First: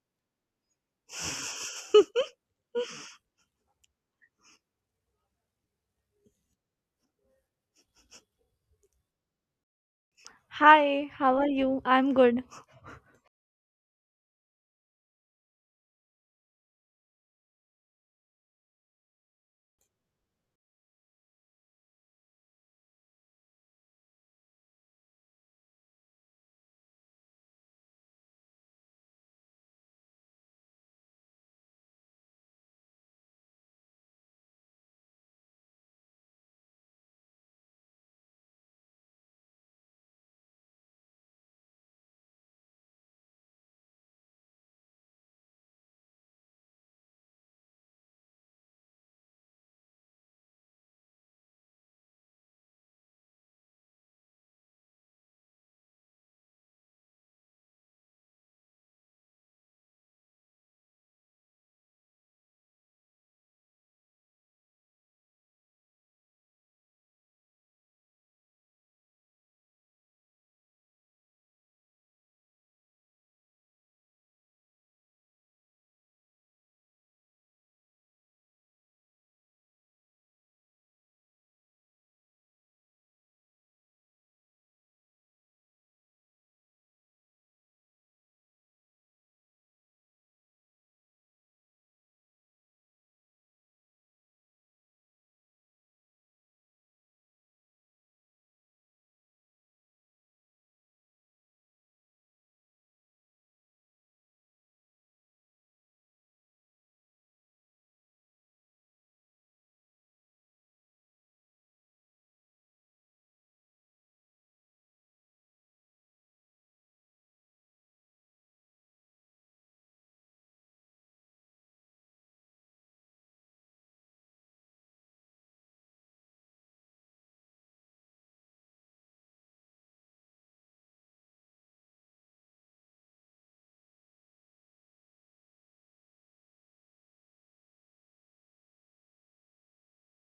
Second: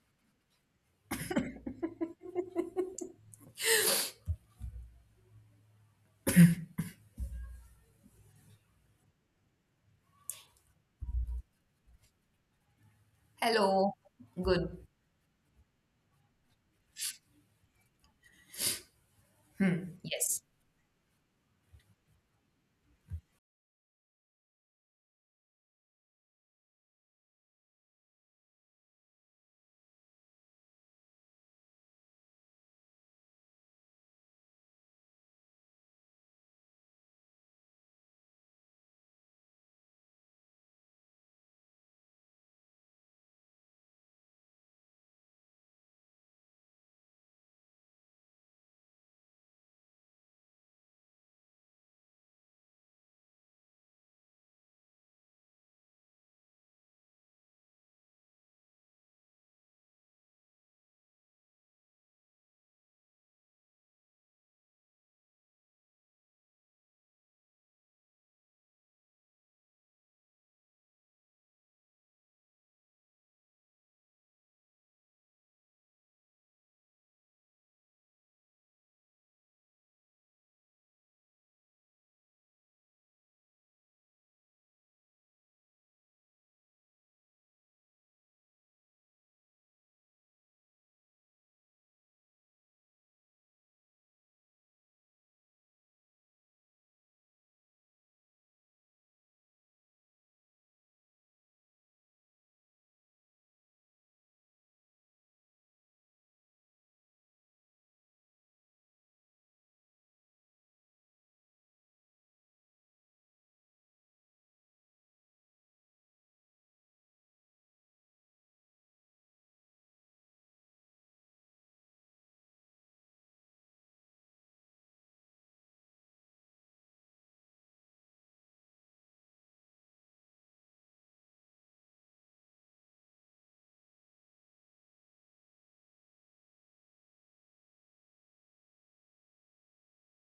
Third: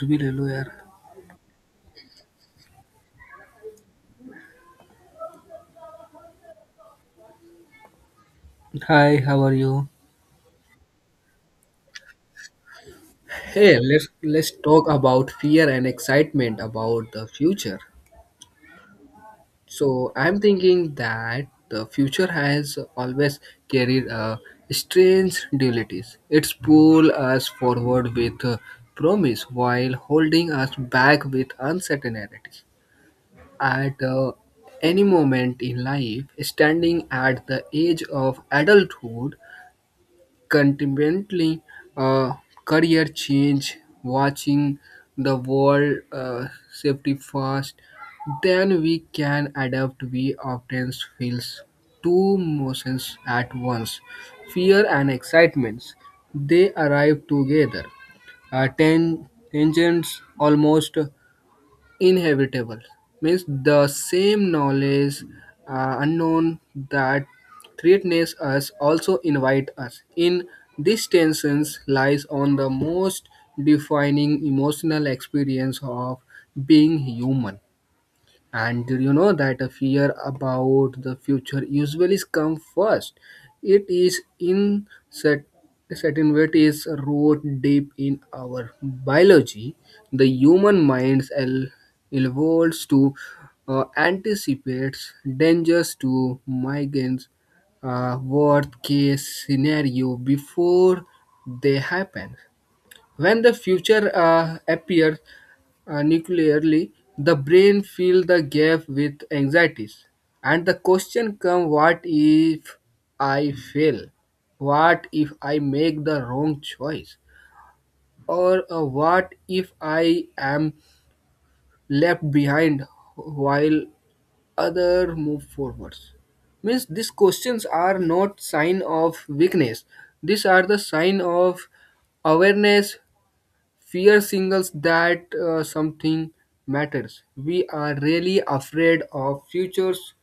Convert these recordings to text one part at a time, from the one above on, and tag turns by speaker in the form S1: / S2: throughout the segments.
S1: Reveal here. Hi, how are you?
S2: Hi, how are you? I'm good.
S1: Hey,
S3: Hello.
S1: let's
S3: Good.
S1: talk about fear and excitement about the future.
S3: Hmm.
S1: So I'm
S3: Yes.
S1: thinking that the future has always carried a strange dualities. It's pull us forward with promise while holding us back with uncertainties. At any moment in life, standing at the edge of adulthood, consequently, uh, career change, watching the world safety fast, then we can adapt. We often feels two emotions at once, fear and excitements. They arrive together. Tangents almost inhabitable means the same knowledge unknown that threatens us also invite us in this tensions lies on the most defining emotional experience of being human. And do you know that a fear about the future usually comes first? It is in cer- Certain way it is rooted deep in our biology. The human mind el- Evolves to anticipate dangers to migrants, worst case scenario before they happen. When the future appears, nuclearly, the brain fills the gap with anxieties, and the question comes: What if I fail? What if I make the wrong choice? Or what if I am left behind while other move forwards? Means these questions are not sign of weakness. These are the sign of awareness. Fear signals that something matters. We are really afraid of futures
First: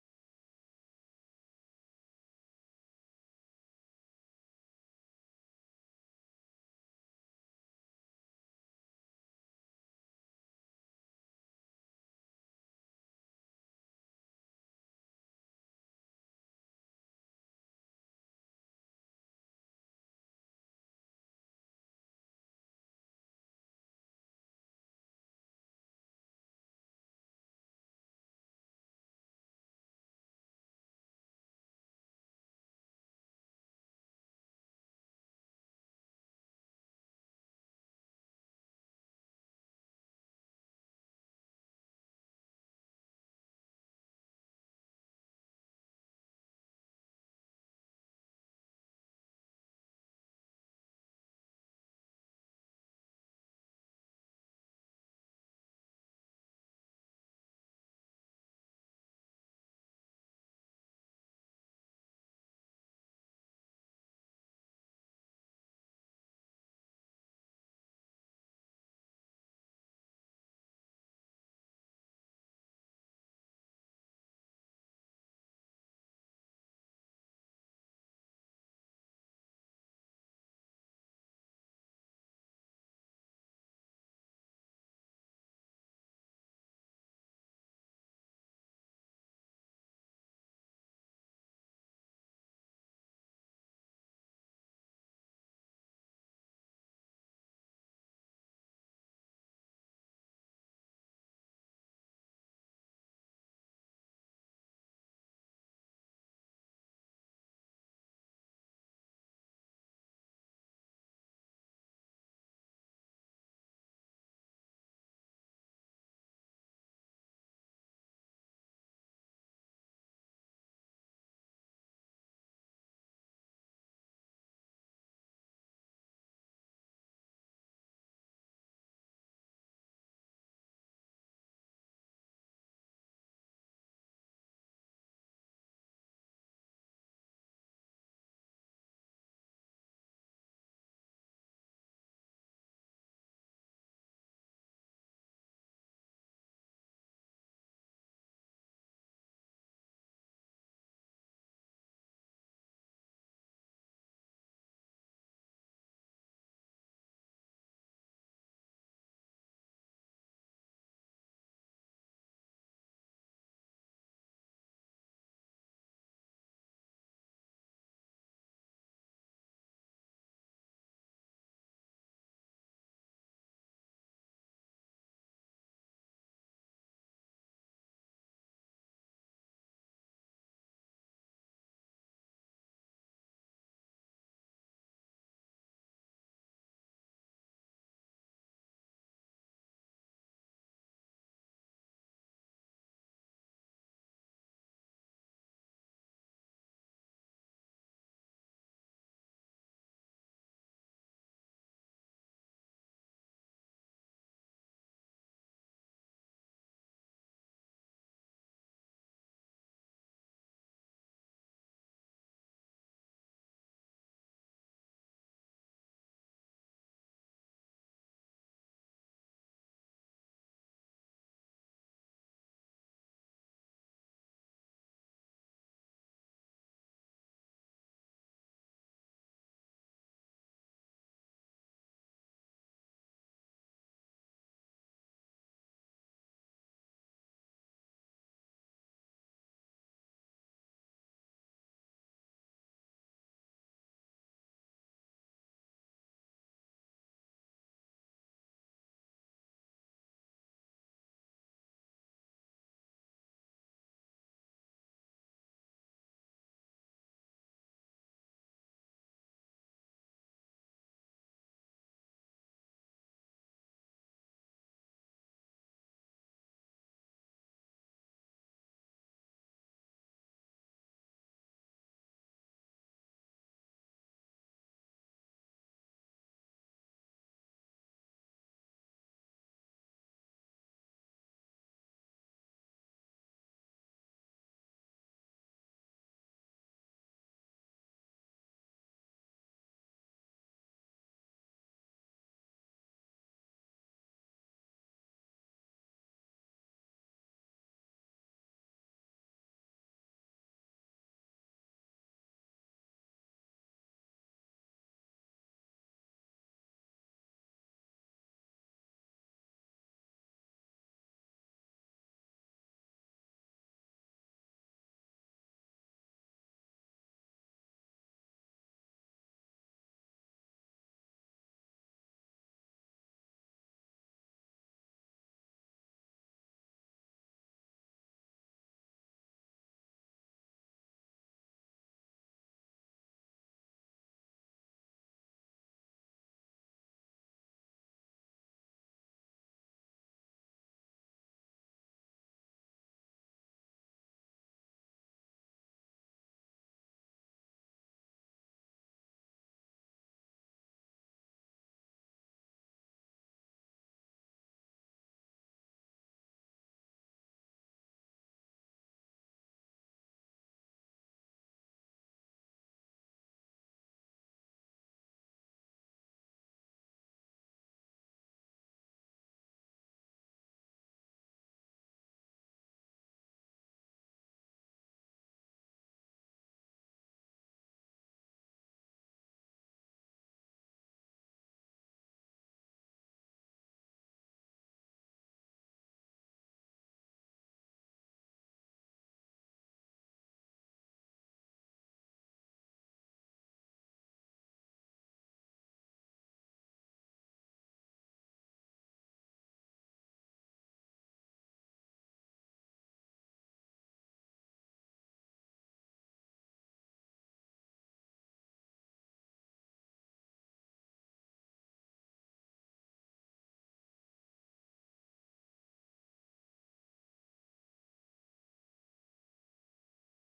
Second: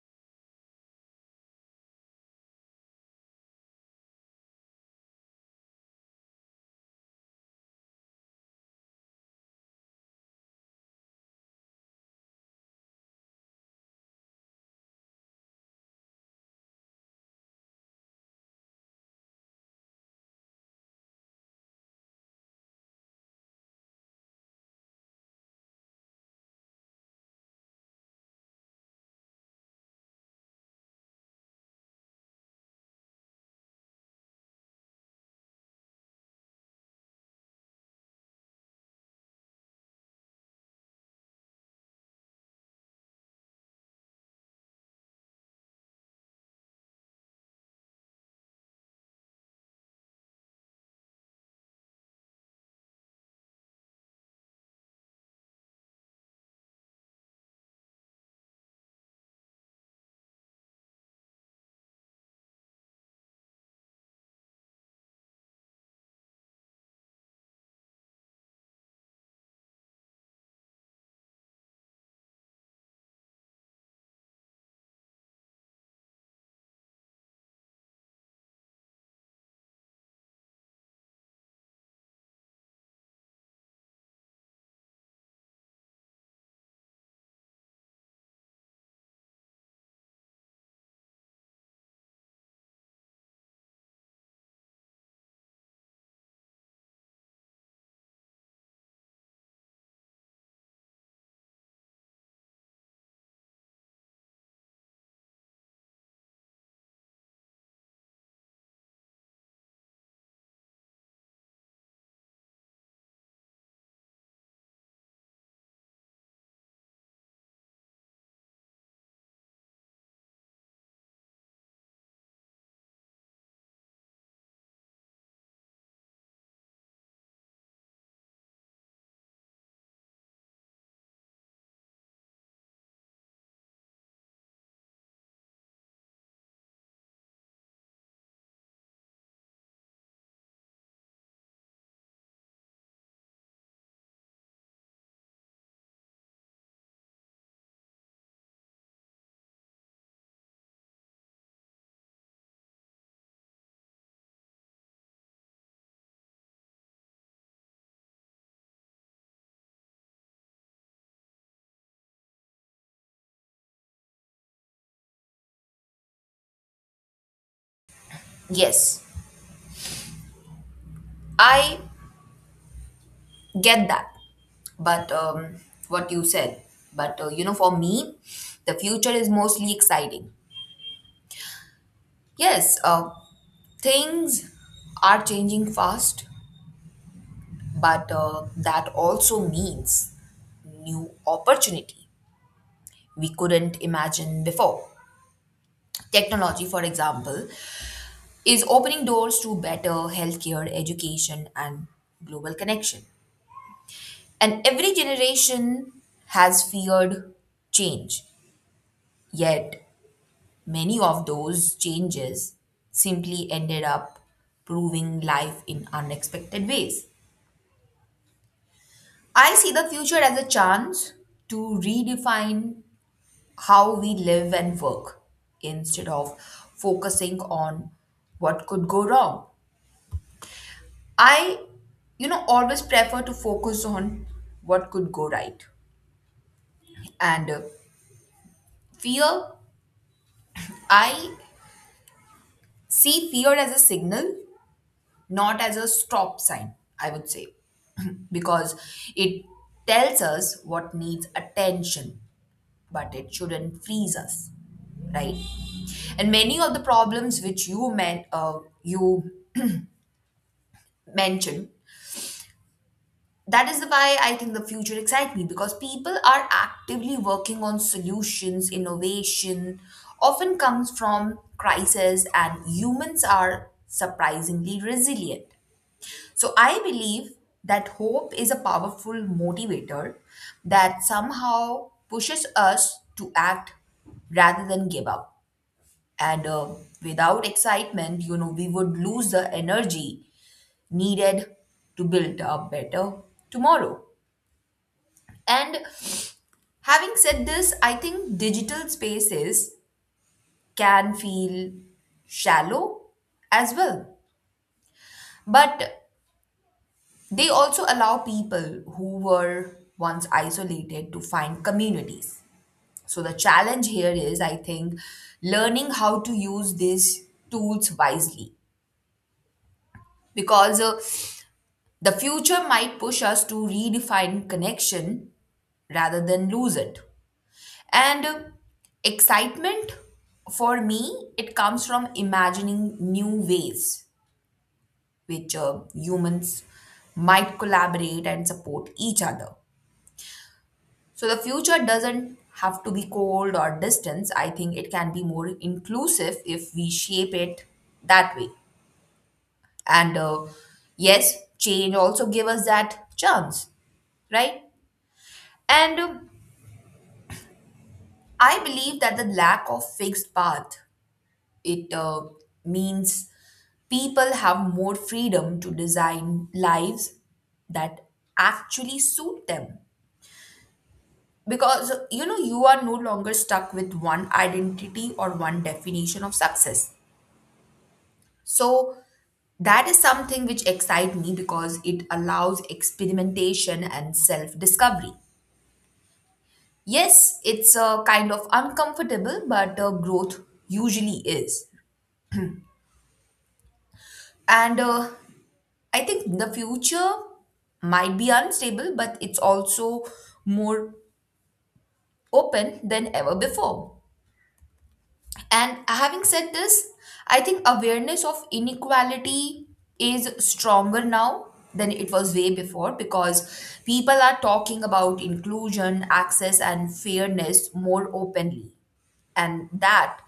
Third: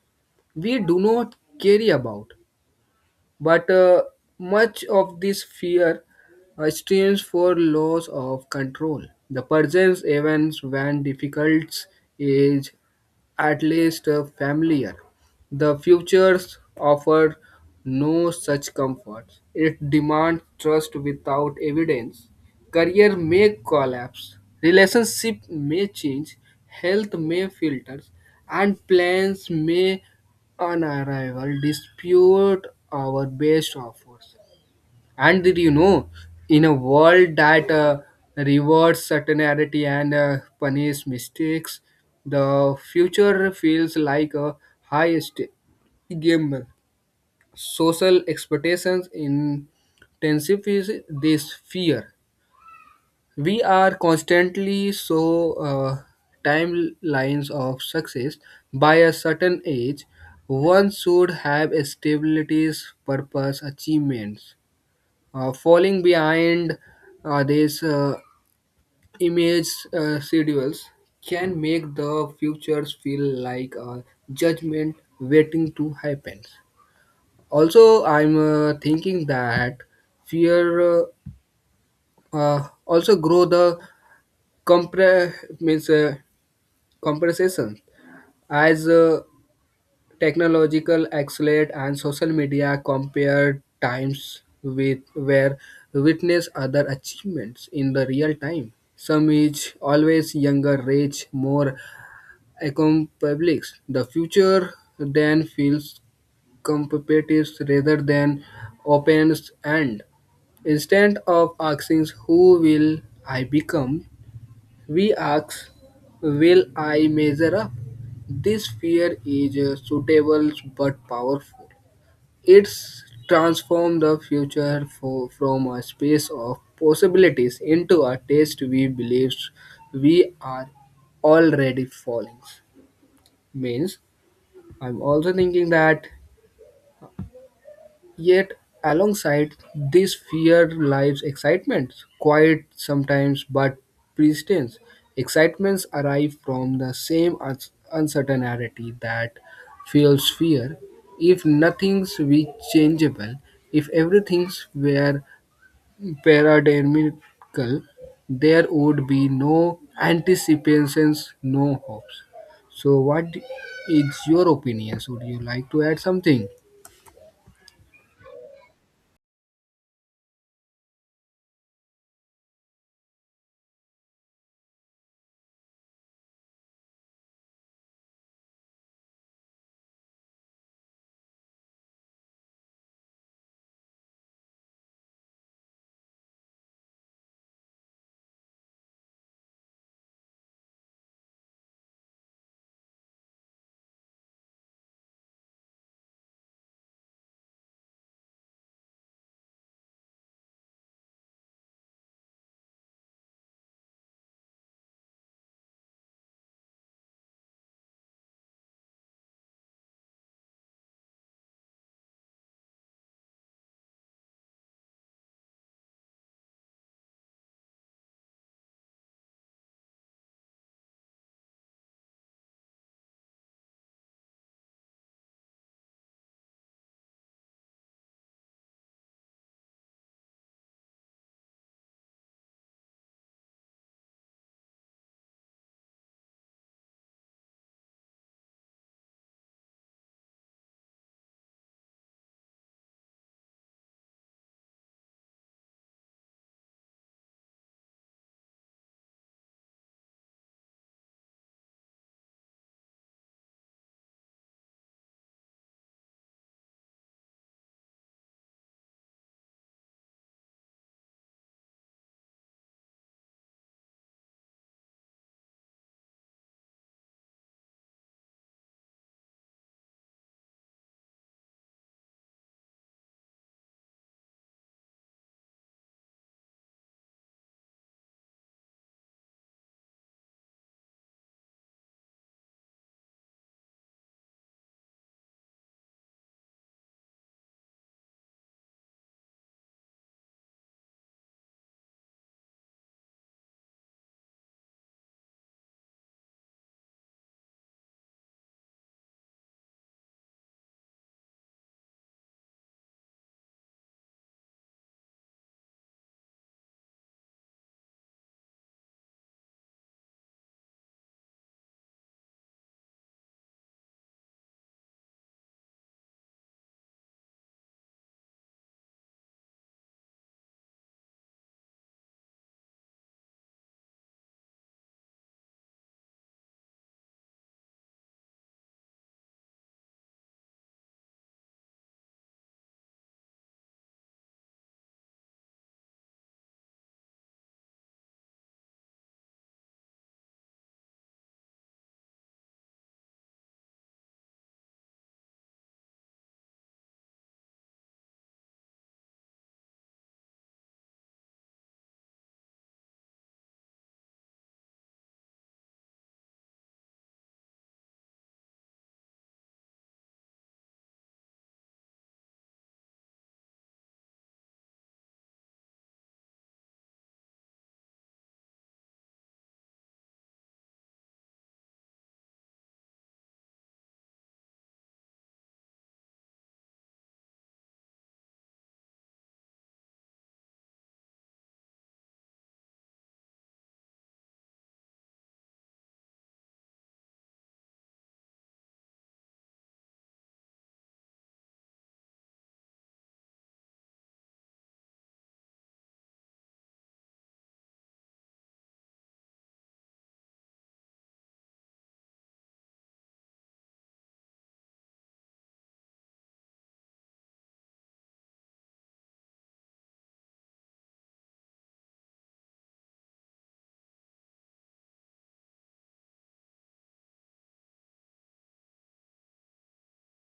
S1: we do not care about. But much of this fear stems for loss of control. The present events when difficult is at least familiar. The futures offer no such comforts. It demands trust without evidence. Career may collapse, relationship may change, health may filter, and plans may on arrival dispute our best offers. And did you know, in a world that rewards certainty and punishes mistakes, the future feels like a high stake game. Social expectations intensifies this fear. We are constantly so timelines of success by a certain age. One should have stabilities, purpose, achievements falling behind these image schedules can make the futures feel like a judgment waiting to happen. Also, I'm thinking that fear also grow the compre- means, compression as technological accelerate and social media compare times with where witness other achievements in the real time, some is always younger rich more accomplished. The future then feels competitive rather than opens, and instead of asking who will I become, we ask, will I measure up? This fear is suitable but powerful. It's transformed the future for, from a space of possibilities into a test. We believe we are already falling. Means, I'm also thinking that yet, alongside this fear lies excitement, quiet sometimes but persistent. Excitements arrive from the same uncertainty that fuels fear. If nothing's be changeable, if everything's were paradigmical, there would be no anticipations, no hopes. So, what is your opinions? Would you like to add something?
S3: Yes. I get that. But what you said. But for me, the future is mostly exciting. Yes. Things are changing fast, but that also means new opportunity we couldn't imagine before. Technology, for example, is opening doors to better healthcare, education, and global connection. And every generation has feared change, yet many of those changes simply ended up proving life in unexpected ways. I see the future as a chance to redefine how we live and work instead of focusing on what could go wrong. I always prefer to focus on what could go right. And fear, I see fear as a signal, not as a stop sign, I would say, because it tells us what needs attention, but it shouldn't freeze us, right? And many of the problems which you mentioned, that is why I think the future excites me because people are actively working on solutions, innovation often comes from crisis, and humans are surprisingly resilient. So I believe that hope is a powerful motivator that somehow pushes us to act rather than give up. And without excitement, we would lose the energy needed to build a better tomorrow. And having said this, I think digital spaces can feel shallow as well. But they also allow people who were once isolated to find communities. So the challenge here is, I think, learning how to use these tools wisely because the future might push us to redefine connection rather than lose it. And excitement for me, it comes from imagining new ways which humans might collaborate and support each other. So the future doesn't have to be cold or distant. I think it can be more inclusive if we shape it that way. And yes, change also give us that chance, right? And I believe that the lack of fixed path it means people have more freedom to design lives that actually suit them because you are no longer stuck with one identity or one definition of success, so that is something which excites me because it allows experimentation and self discovery. Yes, it's a kind of uncomfortable, but growth usually is. And I think the future might be unstable, but it's also more open than ever before. And having said this, I think awareness of inequality is stronger now than it was way before because people are talking about inclusion, access, and fairness more openly. And that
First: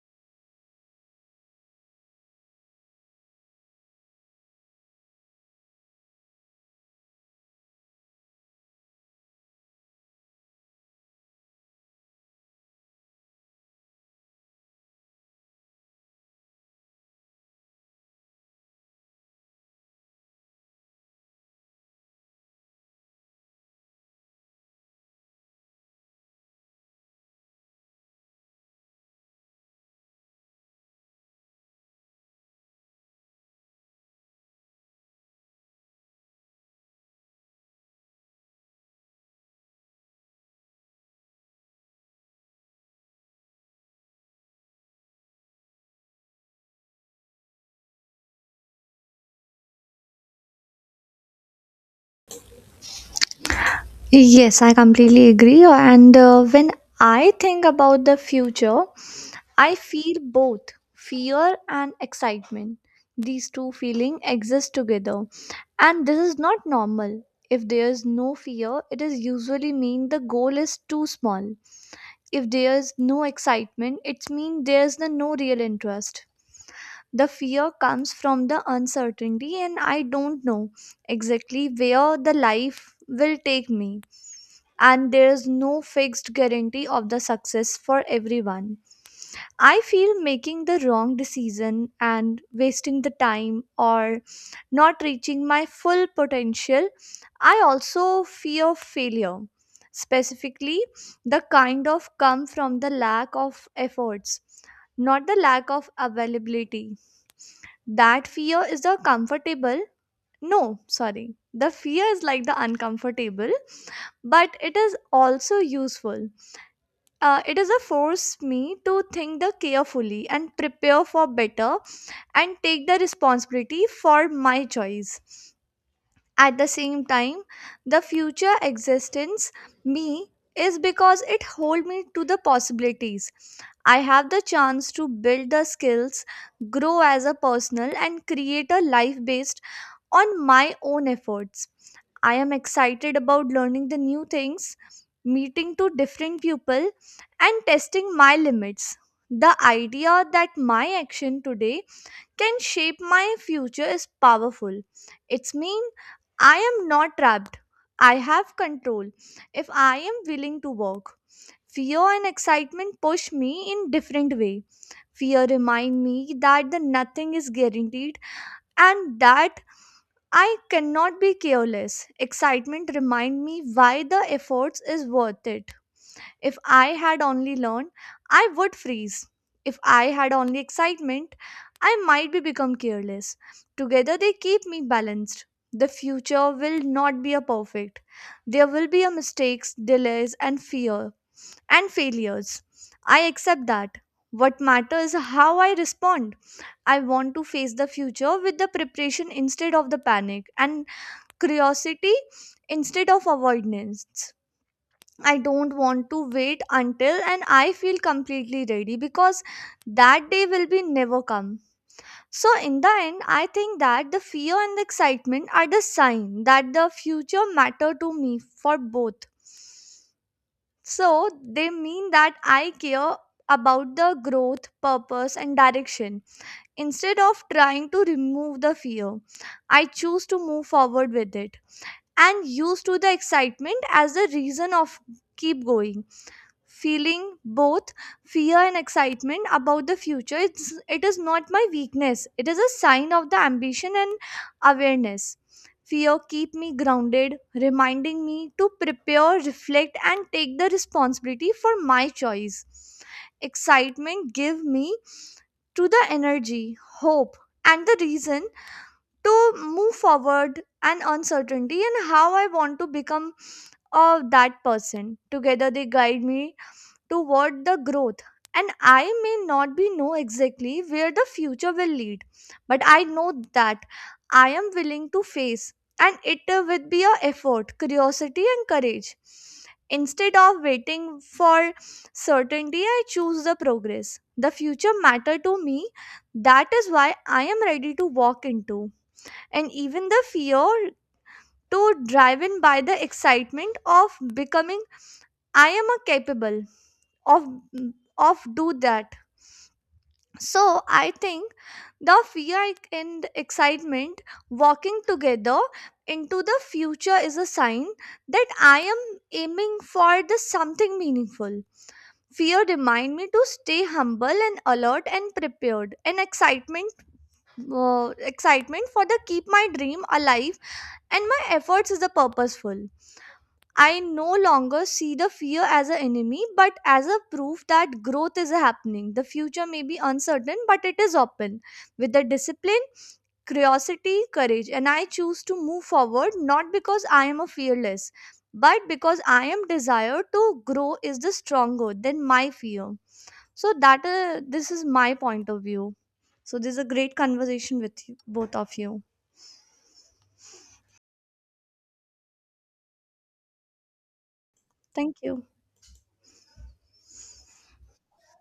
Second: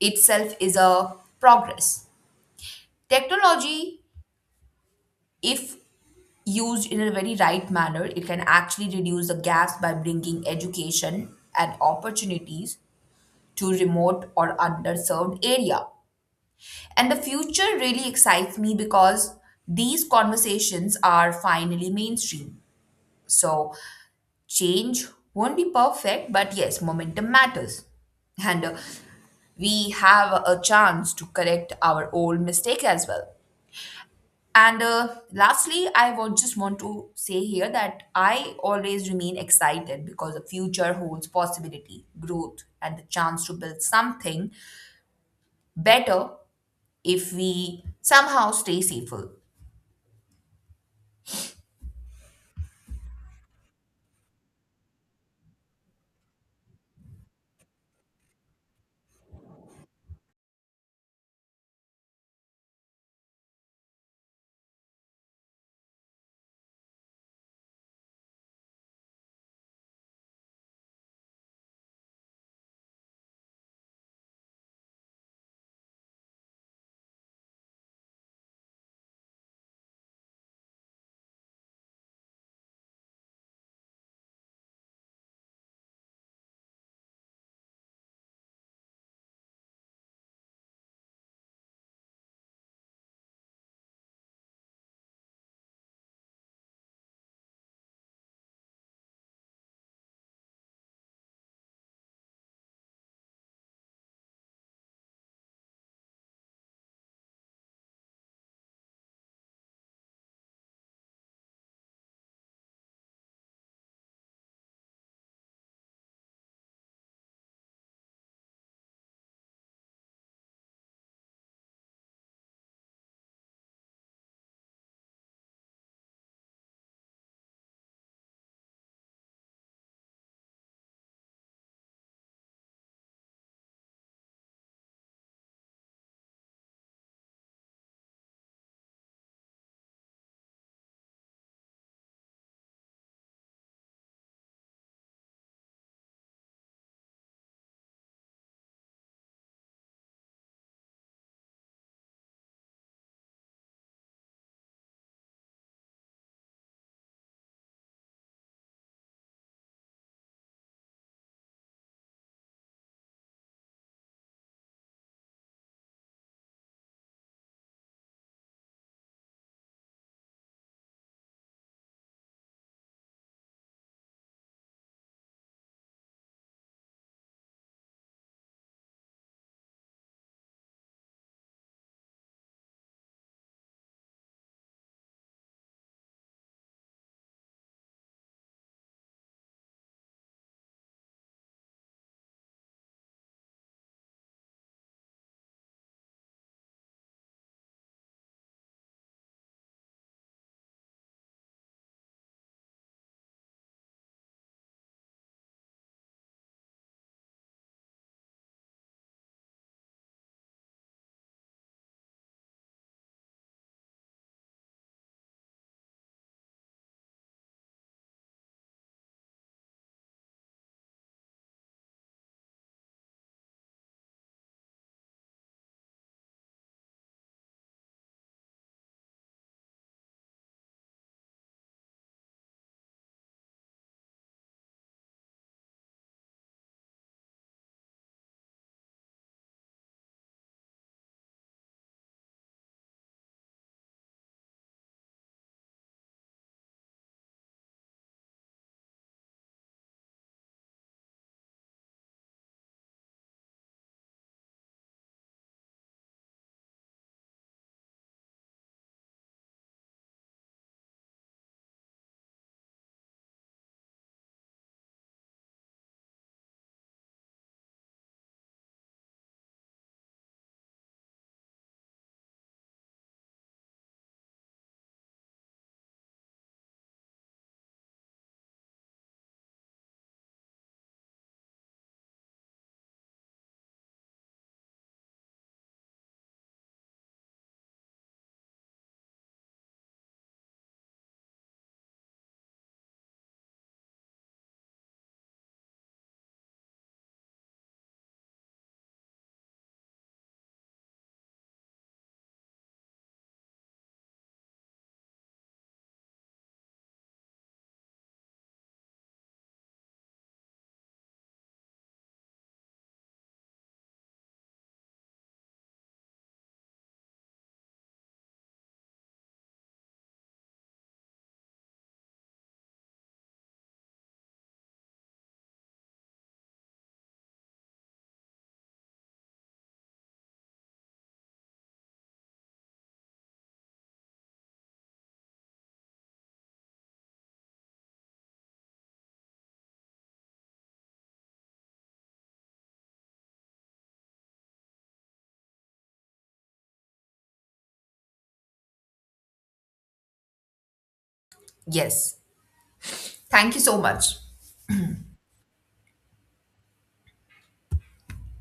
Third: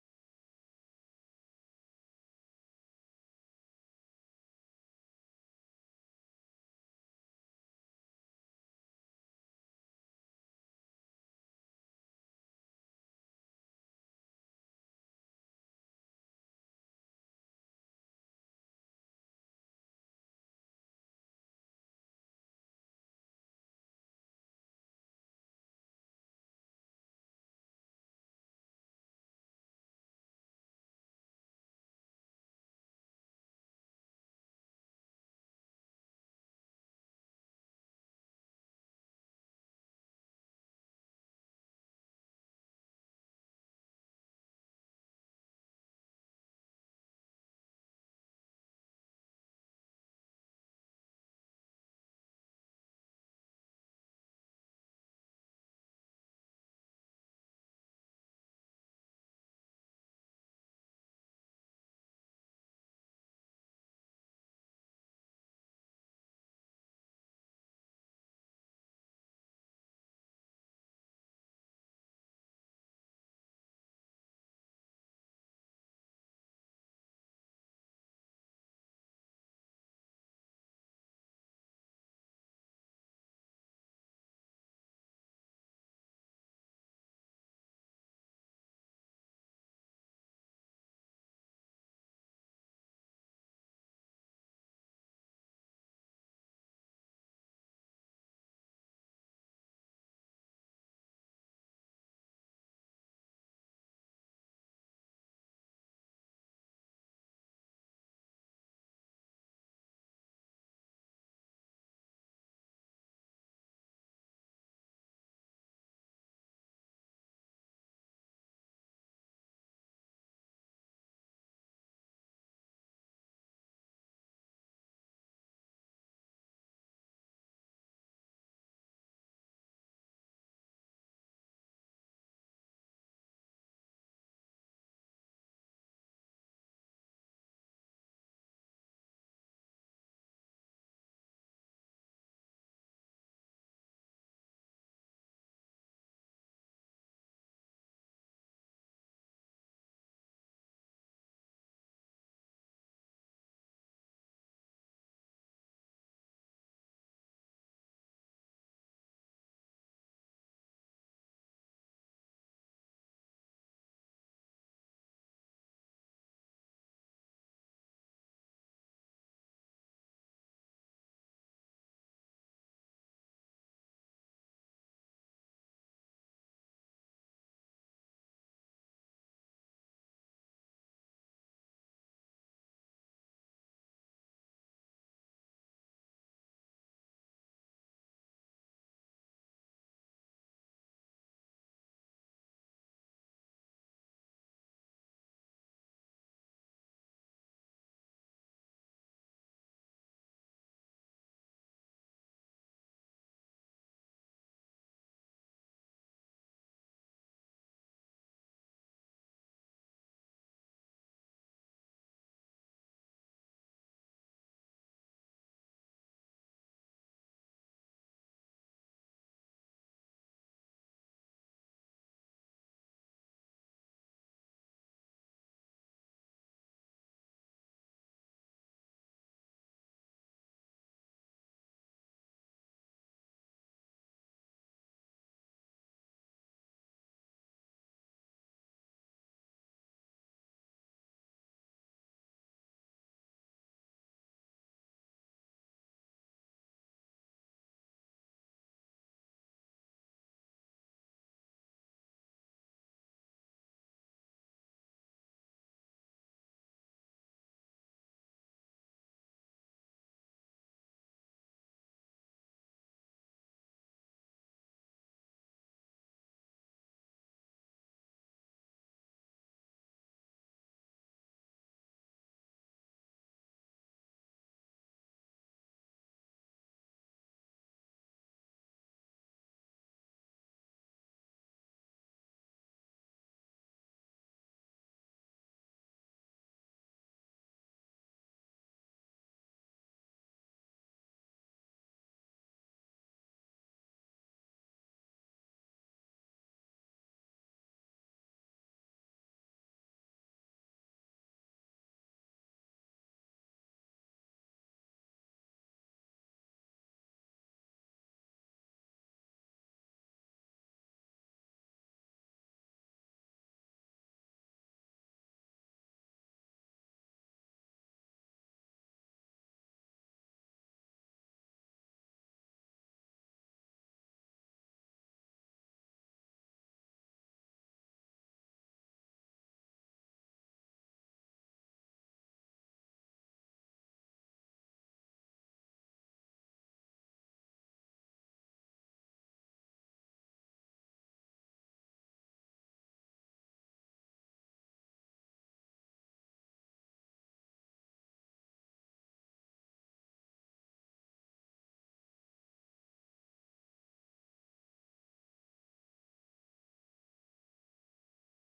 S3: itself is a progress. Technology, if used in a very right manner, it can actually reduce the gaps by bringing education and opportunities to remote or underserved area. And the future really excites me because these conversations are finally mainstream. So, change won't be perfect, but yes, momentum matters. And we have a chance to correct our old mistake as well. And lastly, I would just want to say here that I always remain excited because the future holds possibility, growth, and the chance to build something better if we somehow stay safer.
S2: Yes, I completely agree. And when I think about the future, I feel both fear and excitement. These two feelings exist together. And this is not normal. If there is no fear, it is usually mean the goal is too small. If there is no excitement, it means there is the no real interest. The fear comes from the uncertainty and I don't know exactly where the life will take me, and there is no fixed guarantee of the success for everyone. I feel making the wrong decision and wasting the time or not reaching my full potential. I also fear failure, specifically the kind of come from the lack of efforts, not the lack of availability. That fear is the comfortable. No, sorry. The fear is like the uncomfortable, but it is also useful. It is a force me to think the carefully and prepare for better and take the responsibility for my choice. At the same time, the future existence me is because it hold me to the possibilities. I have the chance to build the skills, grow as a personal and create a life based on my own efforts. I am excited about learning the new things, meeting to different people and testing my limits. The idea that my action today can shape my future is powerful. It's mean I am not trapped. I have control if I am willing to work. Fear and excitement push me in different way. Fear remind me that the nothing is guaranteed and that I cannot be careless. Excitement remind me why the efforts is worth it. If I had only learned, I would freeze. If I had only excitement, I might be become careless. Together they keep me balanced. The future will not be a perfect. There will be a mistakes, delays and fear and failures. I accept that. What matters is how I respond. I want to face the future with the preparation instead of the panic and curiosity instead of avoidance. I don't want to wait until and I feel completely ready because that day will be never come. So in the end, I think that the fear and the excitement are the sign that the future matter to me for both. So they mean that I care about the growth, purpose and direction. Instead of trying to remove the fear, I choose to move forward with it and used to the excitement as the reason of keep going. Feeling both fear and excitement about the future, it is not my weakness, it is a sign of the ambition and awareness. Fear keep me grounded, reminding me to prepare, reflect and take the responsibility for my choice. Excitement give me to the energy, hope and the reason to move forward and uncertainty and how I want to become, that person. Together they guide me toward the growth, and I may not be know exactly where the future will lead, but I know that I am willing to face, and it will be a effort, curiosity and courage instead of waiting for certainty. I choose the progress. The future matter to me. That is why I am ready to walk into, and even the fear to drive in by the excitement of becoming I am a capable of of do that. So I think the fear and excitement walking together into the future is a sign that I am aiming for the something meaningful. Fear remind me to stay humble and alert and prepared, and uh, excitement for the keep my dream alive and my efforts is a purposeful. I no longer see the fear as an enemy, but as a proof that growth is happening. The future may be uncertain, but it is open. With the discipline, curiosity, courage, and I choose to move forward not because I am a fearless, but because I am desired to grow is the stronger than my fear. So that this is my point of view. So this is a great conversation with you, both of you.
S3: Yes. Thank you so much.
S2: Thank you.